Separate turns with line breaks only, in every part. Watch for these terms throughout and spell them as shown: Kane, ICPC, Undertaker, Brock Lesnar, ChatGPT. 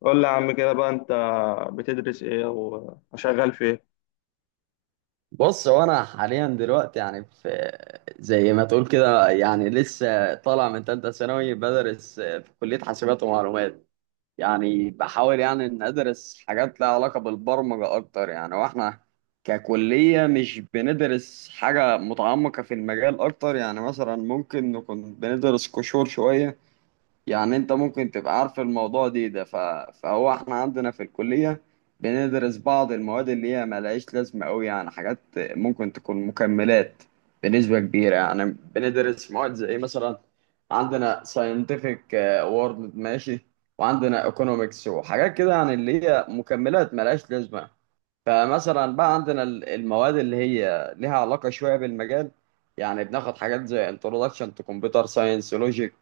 قول لي يا عم كده بقى انت بتدرس ايه او شغال في ايه؟
بص، هو انا حاليا دلوقتي يعني في زي ما تقول كده يعني لسه طالع من تالتة ثانوي، بدرس في كلية حاسبات ومعلومات. يعني بحاول يعني ان ادرس حاجات لها علاقة بالبرمجة اكتر. يعني واحنا ككلية مش بندرس حاجة متعمقة في المجال اكتر. يعني مثلا ممكن نكون بندرس قشور شوية. يعني انت ممكن تبقى عارف الموضوع فهو احنا عندنا في الكلية بندرس بعض المواد اللي هي ملهاش لازمة قوي. يعني حاجات ممكن تكون مكملات بنسبة كبيرة يعني. بندرس مواد زي مثلا عندنا scientific world، ماشي، وعندنا economics وحاجات كده، يعني اللي هي مكملات ملهاش لازمة. فمثلا بقى عندنا المواد اللي هي ليها علاقة شوية بالمجال. يعني بناخد حاجات زي introduction to computer science logic،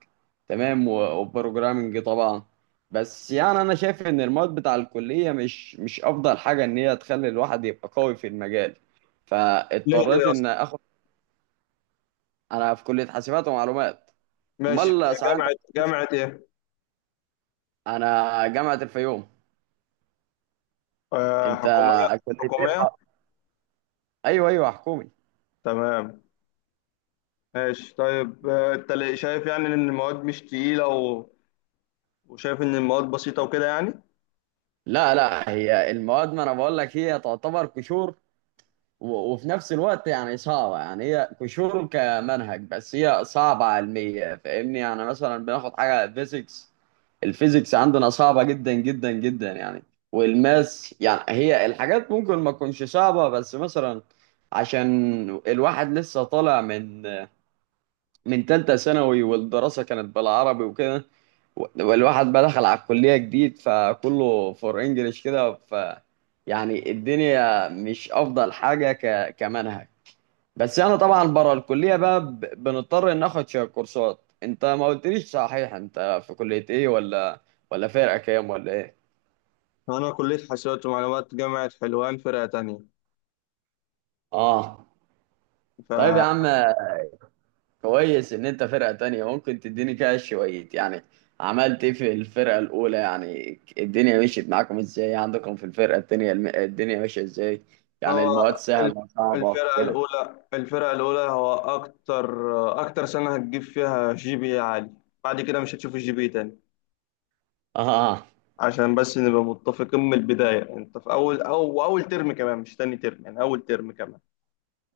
تمام، و- وprogramming طبعا. بس يعني انا شايف ان المواد بتاع الكلية مش افضل حاجة ان هي تخلي الواحد يبقى قوي في المجال.
ليه
فاضطريت
ليه
ان
اصلا؟
اخد. انا في كلية حاسبات ومعلومات.
ماشي في
امال ساعات انت.
جامعه. جامعه ايه؟
انا جامعة الفيوم.
آه،
انت
حكوميه.
كلية ايه
حكوميه.
بقى؟ ايوه ايوه، حكومي.
تمام ماشي. طيب انت ليه شايف يعني ان المواد مش تقيلة وشايف ان المواد بسيطة وكده يعني؟
لا لا، هي المواد ما انا بقول لك هي تعتبر قشور، و- وفي نفس الوقت يعني صعبة. يعني هي قشور كمنهج، بس هي صعبة علمية، فاهمني؟ يعني مثلا بناخد حاجة فيزيكس. الفيزيكس عندنا صعبة جدا جدا جدا يعني. والماس يعني، هي الحاجات ممكن ما تكونش صعبة، بس مثلا عشان الواحد لسه طالع من تالتة ثانوي، والدراسة كانت بالعربي وكده، والواحد بقى دخل على الكلية جديد، فكله فور انجلش كده. ف يعني الدنيا مش أفضل حاجة كمنهج. بس أنا طبعا بره الكلية بقى بنضطر ناخد شوية كورسات. أنت ما قلتليش صحيح، أنت في كلية إيه، ولا فرقة كام، ولا إيه؟
انا كليه حاسبات ومعلومات جامعه حلوان فرقه تانية.
آه. طيب يا عم،
فهو
كويس ان انت فرقة تانية، ممكن تديني كده شوية يعني. عملت ايه في الفرقة الاولى؟ يعني الدنيا مشيت معاكم ازاي؟ عندكم في الفرقة التانية الدنيا ماشية ازاي؟ يعني المواد
ال-
سهلة، صعبة
الفرقه
كده.
الاولى، الفرقه الاولى هو اكتر اكتر سنه هتجيب فيها جي بي إيه عالي. بعد كده مش هتشوف الجي بي إيه تاني.
اه.
عشان بس نبقى متفقين من البداية، انت في اول او اول ترم كمان، مش تاني ترم، يعني اول ترم كمان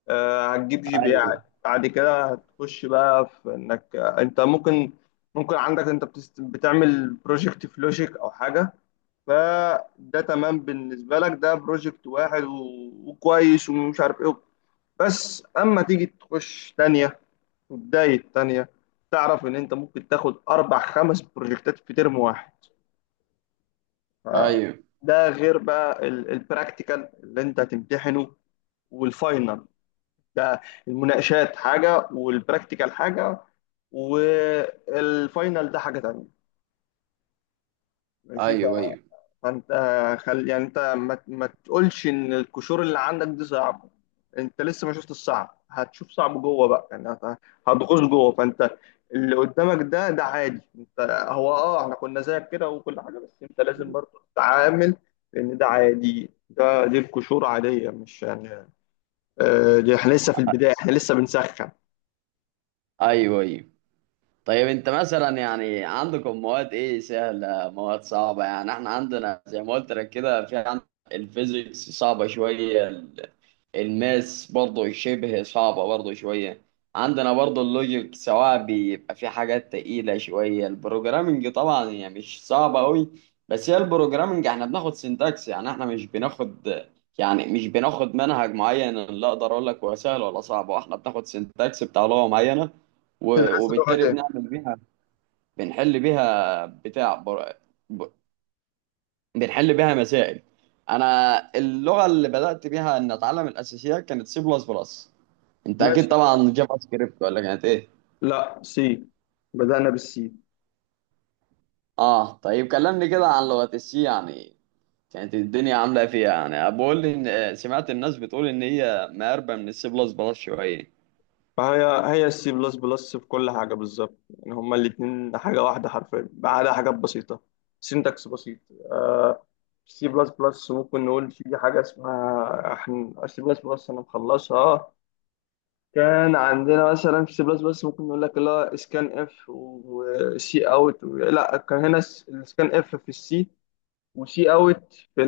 آه هتجيب جي بي اي عالي.
ايوه
بعد كده هتخش بقى في انك انت ممكن، ممكن عندك انت بتعمل بروجكت في لوجيك او حاجة، فده تمام بالنسبة لك، ده بروجكت واحد وكويس ومش عارف ايه. بس اما تيجي تخش تانية وبداية تانية، تعرف ان انت ممكن تاخد اربع خمس بروجكتات في ترم واحد.
ايوه.
ده غير بقى البراكتيكال اللي انت هتمتحنه والفاينل ده. المناقشات حاجة، والبراكتيكال حاجة، والفاينل ده حاجة تانية. ماشي.
ايوه ايوه.
فانت خل يعني انت ما تقولش ان القشور اللي عندك دي صعبه. انت لسه ما شفت الصعب، هتشوف صعب جوه بقى، يعني هتغوص جوه. فانت اللي قدامك ده ده عادي. انت هو اه احنا كنا زيك كده وكل حاجه، بس انت لازم برضه تتعامل، لان ده عادي، ده دي القشور عاديه مش يعني. آه دي احنا لسه في البدايه، احنا لسه بنسخن.
ايوه ايوه. طيب انت مثلا يعني عندكم مواد ايه سهلة، مواد صعبة؟ يعني احنا عندنا زي ما قلت لك كده، في عندنا الفيزيكس صعبة شوية، الماس برضه شبه صعبة برضه شوية، عندنا برضه اللوجيك سواء بيبقى في حاجات تقيلة شوية. البروجرامنج طبعا هي مش صعبة أوي، بس هي البروجرامنج احنا بناخد سينتاكس. يعني احنا مش بناخد، يعني مش بناخد منهج معين اللي اقدر اقول لك هو سهل ولا صعب. هو احنا بناخد سينتاكس بتاع لغة معينة، و-
بتدرس لغه
وبالتالي
ايه؟
بنعمل بيها، بنحل بيها ب- بنحل بيها مسائل. انا اللغة اللي بدأت بيها ان اتعلم الاساسيات كانت سي بلس بلس. انت اكيد
ماشي.
طبعا جافا سكريبت، ولا كانت ايه؟
لا سي، بدأنا بالسي.
اه. طيب كلمني كده عن لغة السي يعني، كانت الدنيا عاملة ايه فيها؟ يعني بقول لي ان آه، سمعت الناس بتقول ان هي مقربة من السي بلس بلس شوية.
فهي، هي السي بلس بلس في كل حاجة بالظبط، يعني هما الاتنين حاجة واحدة حرفيا ما عدا حاجات بسيطة، سينتاكس بسيط. آه، سي بلس بلس ممكن نقول في حاجة اسمها احنا سي بلس بلس أنا مخلصها. كان عندنا مثلا في سي بلس بلس ممكن نقول لك اللي هو اسكان اف وسي اوت، لا كان هنا السكان اف في السي وسي اوت في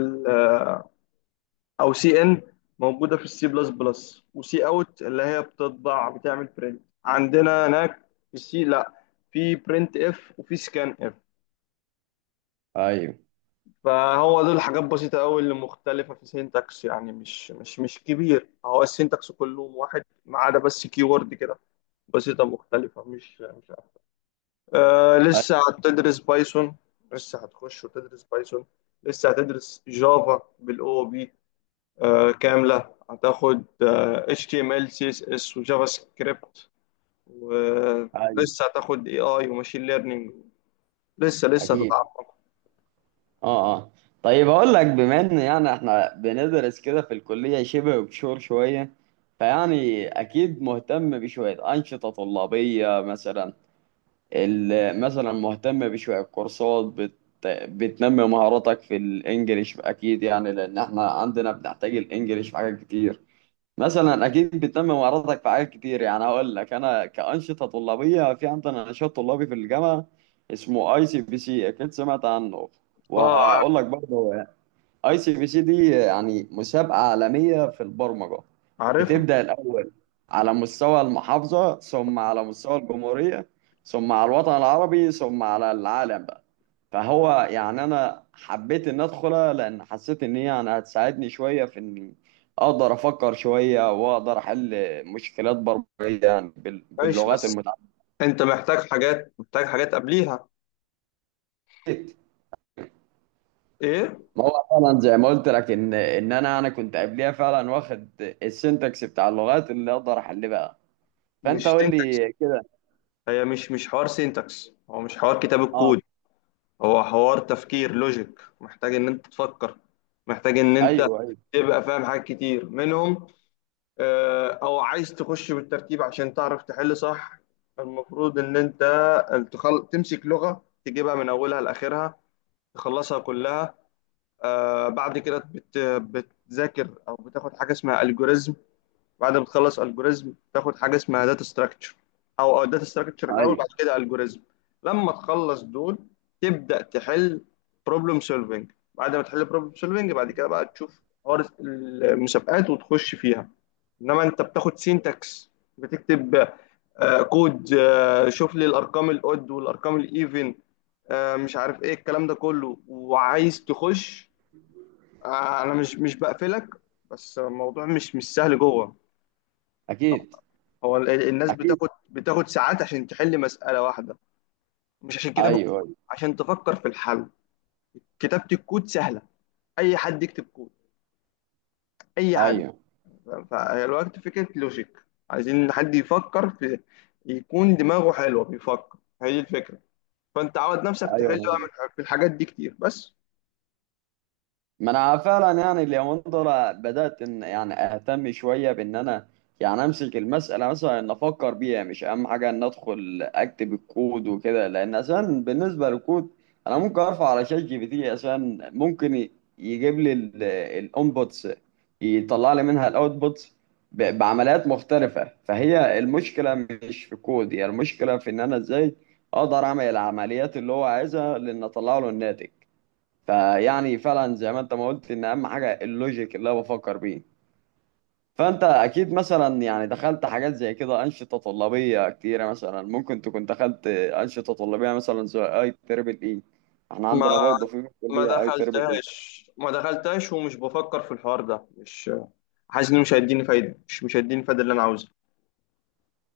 او سي ان موجوده في السي بلس بلس، وسي اوت اللي هي بتطبع، بتعمل برنت عندنا هناك. في السي لا، في برنت اف وفي سكان اف.
ايوه
فهو دول حاجات بسيطه قوي اللي مختلفه في سينتاكس، يعني مش كبير، هو السينتاكس كله واحد ما عدا بس كي وورد كده، بسيطه مختلفه، مش عارف. آه
ايوه.
لسه هتدرس بايثون. لسه هتخش وتدرس بايثون، لسه هتدرس جافا بالاو بي، كاملة هتاخد HTML CSS وجافا سكريبت،
ايوه.
ولسه هتاخد AI وماشين ليرنينج. لسه لسه
اكيد.
هتتعمق.
اه اه. طيب اقول لك، بما ان يعني احنا بندرس كده في الكلية شبه بشور شوية، فيعني اكيد مهتم بشوية انشطة طلابية مثلا، اللي مثلا مهتم بشوية كورسات بتنمي مهاراتك في الانجليش. اكيد يعني لان احنا عندنا بنحتاج الانجليش في حاجات كتير. مثلا اكيد بتنمي مهاراتك في حاجات كتير. يعني هقول لك انا كأنشطة طلابية، في عندنا نشاط طلابي في الجامعة اسمه اي سي بي سي، اكيد سمعت عنه.
اه عارف.
وهقول لك برضه اي سي بي سي دي يعني مسابقة عالمية في البرمجة،
عارفها.
بتبدأ الأول على مستوى المحافظة، ثم على مستوى الجمهورية، ثم على الوطن العربي، ثم على العالم بقى. فهو يعني أنا حبيت إن أدخلها لأن حسيت إن هي يعني هتساعدني شوية في إني أقدر أفكر شوية، وأقدر أحل مشكلات برمجية يعني
ماشي
باللغات
بس
المتعددة.
انت محتاج حاجات، محتاج حاجات قبليها. ايه؟
ما هو فعلا زي ما قلت لك إن أنا كنت قبليها فعلا واخد السنتكس بتاع اللغات، اللي أقدر أحل بقى. فأنت
مش
قول
سينتاكس.
لي كده.
هي مش حوار سينتاكس، هو مش حوار كتاب
أه.
الكود، هو حوار تفكير لوجيك. محتاج ان انت تفكر، محتاج ان انت
أيوه أيوه.
تبقى فاهم حاجات كتير منهم. او عايز تخش بالترتيب عشان تعرف تحل صح. المفروض ان انت تمسك لغة تجيبها من اولها لاخرها، تخلصها كلها. آه بعد كده بتذاكر او بتاخد حاجة اسمها الجوريزم. بعد ما تخلص الجوريزم تاخد حاجه اسمها داتا ستراكشر، او داتا ستراكشر الاول بعد
أيوه.
كده الجوريزم. لما تخلص دول، تبدا تحل بروبلم سولفنج. بعد ما تحل بروبلم سولفنج بعد كده بقى تشوف حوار المسابقات وتخش فيها. انما انت بتاخد سينتاكس، بتكتب كود، شوف لي الارقام الاود والارقام الايفن، مش عارف ايه الكلام ده كله وعايز تخش. انا مش بقفلك، بس الموضوع مش سهل جوه.
اكيد
هو الناس
اكيد.
بتاخد ساعات عشان تحل مسألة واحدة، مش عشان كتاب
ايوه
الكود، عشان تفكر في الحل. كتابة الكود سهلة، أي حد يكتب كود، أي حد.
ايوه.
فالوقت فكرة لوجيك، عايزين حد يفكر، في يكون دماغه حلوة بيفكر، هي دي الفكرة. فأنت عود نفسك تحل
ايوه.
بقى في الحاجات دي كتير. بس
ما انا فعلا يعني اليومين دول بدات ان يعني اهتم شويه بان انا يعني امسك المساله، مثلا ان افكر بيها، مش اهم حاجه ان ادخل اكتب الكود وكده. لان اساسا بالنسبه للكود انا ممكن ارفع على شات جي بي تي، اساسا ممكن يجيب لي الانبوتس، يطلع لي منها الاوتبوتس بعمليات مختلفه. فهي المشكله مش في الكود، هي المشكله في ان انا ازاي اقدر اعمل العمليات اللي هو عايزها لان اطلع له الناتج. فيعني فعلا زي ما انت ما قلت ان اهم حاجه اللوجيك اللي انا بفكر بيه. فانت اكيد مثلا يعني دخلت حاجات زي كده انشطه طلابيه كتيره. مثلا ممكن تكون دخلت انشطه طلابيه مثلا زي اي تربل اي، احنا
ما
عندنا برضه في
ما
كليه اي تربل
دخلتهاش
اي.
ما دخلتهاش ومش بفكر في الحوار ده، مش حاسس إنه مش هيديني فايدة، مش هيديني الفايدة اللي أنا عاوزها.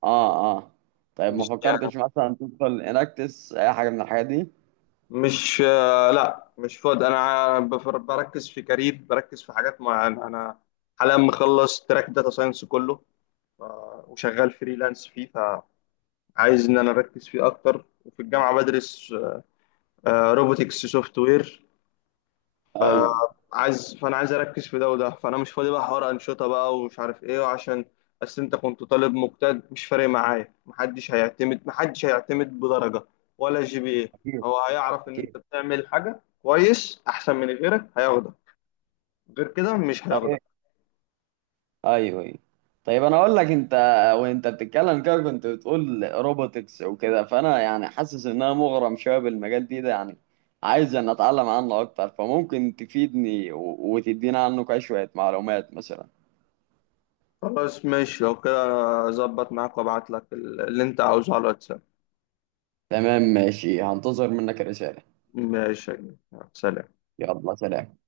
اه اه. طيب ما
مش يعني،
فكرتش مثلا تدخل اناكتس اي حاجه من الحاجات دي؟
مش آه، لا مش فاضي. انا بركز في كارير، بركز في حاجات معينه. انا حاليا مخلص تراك داتا ساينس كله، وشغال فريلانس فيه، فعايز ان انا اركز فيه اكتر. وفي الجامعه بدرس روبوتكس سوفت وير،
ايوه.
عايز، فانا عايز اركز في ده وده، فانا مش فاضي بقى حوار انشطه بقى ومش عارف ايه عشان. بس انت كنت طالب مجتهد مش فارق معايا، محدش هيعتمد، محدش هيعتمد بدرجه ولا جي بي ايه.
أكيد
هو هيعرف ان انت
أكيد.
بتعمل حاجه كويس احسن من غيرك هياخدك، غير كده مش هياخدك.
طيب. ايوه ايوه. طيب انا اقول لك، انت وانت بتتكلم كده كنت بتقول روبوتكس وكده، فانا يعني حاسس ان انا مغرم شويه بالمجال ده يعني. عايز ان اتعلم عنه اكتر، فممكن تفيدني و- وتدينا عنه كده شويه معلومات مثلا.
خلاص ماشي لو كده، اظبط معاك وابعت لك اللي انت عاوزه على الواتساب.
تمام ماشي، هنتظر منك رساله.
ماشي يا جماعة. سلام.
يلا سلام.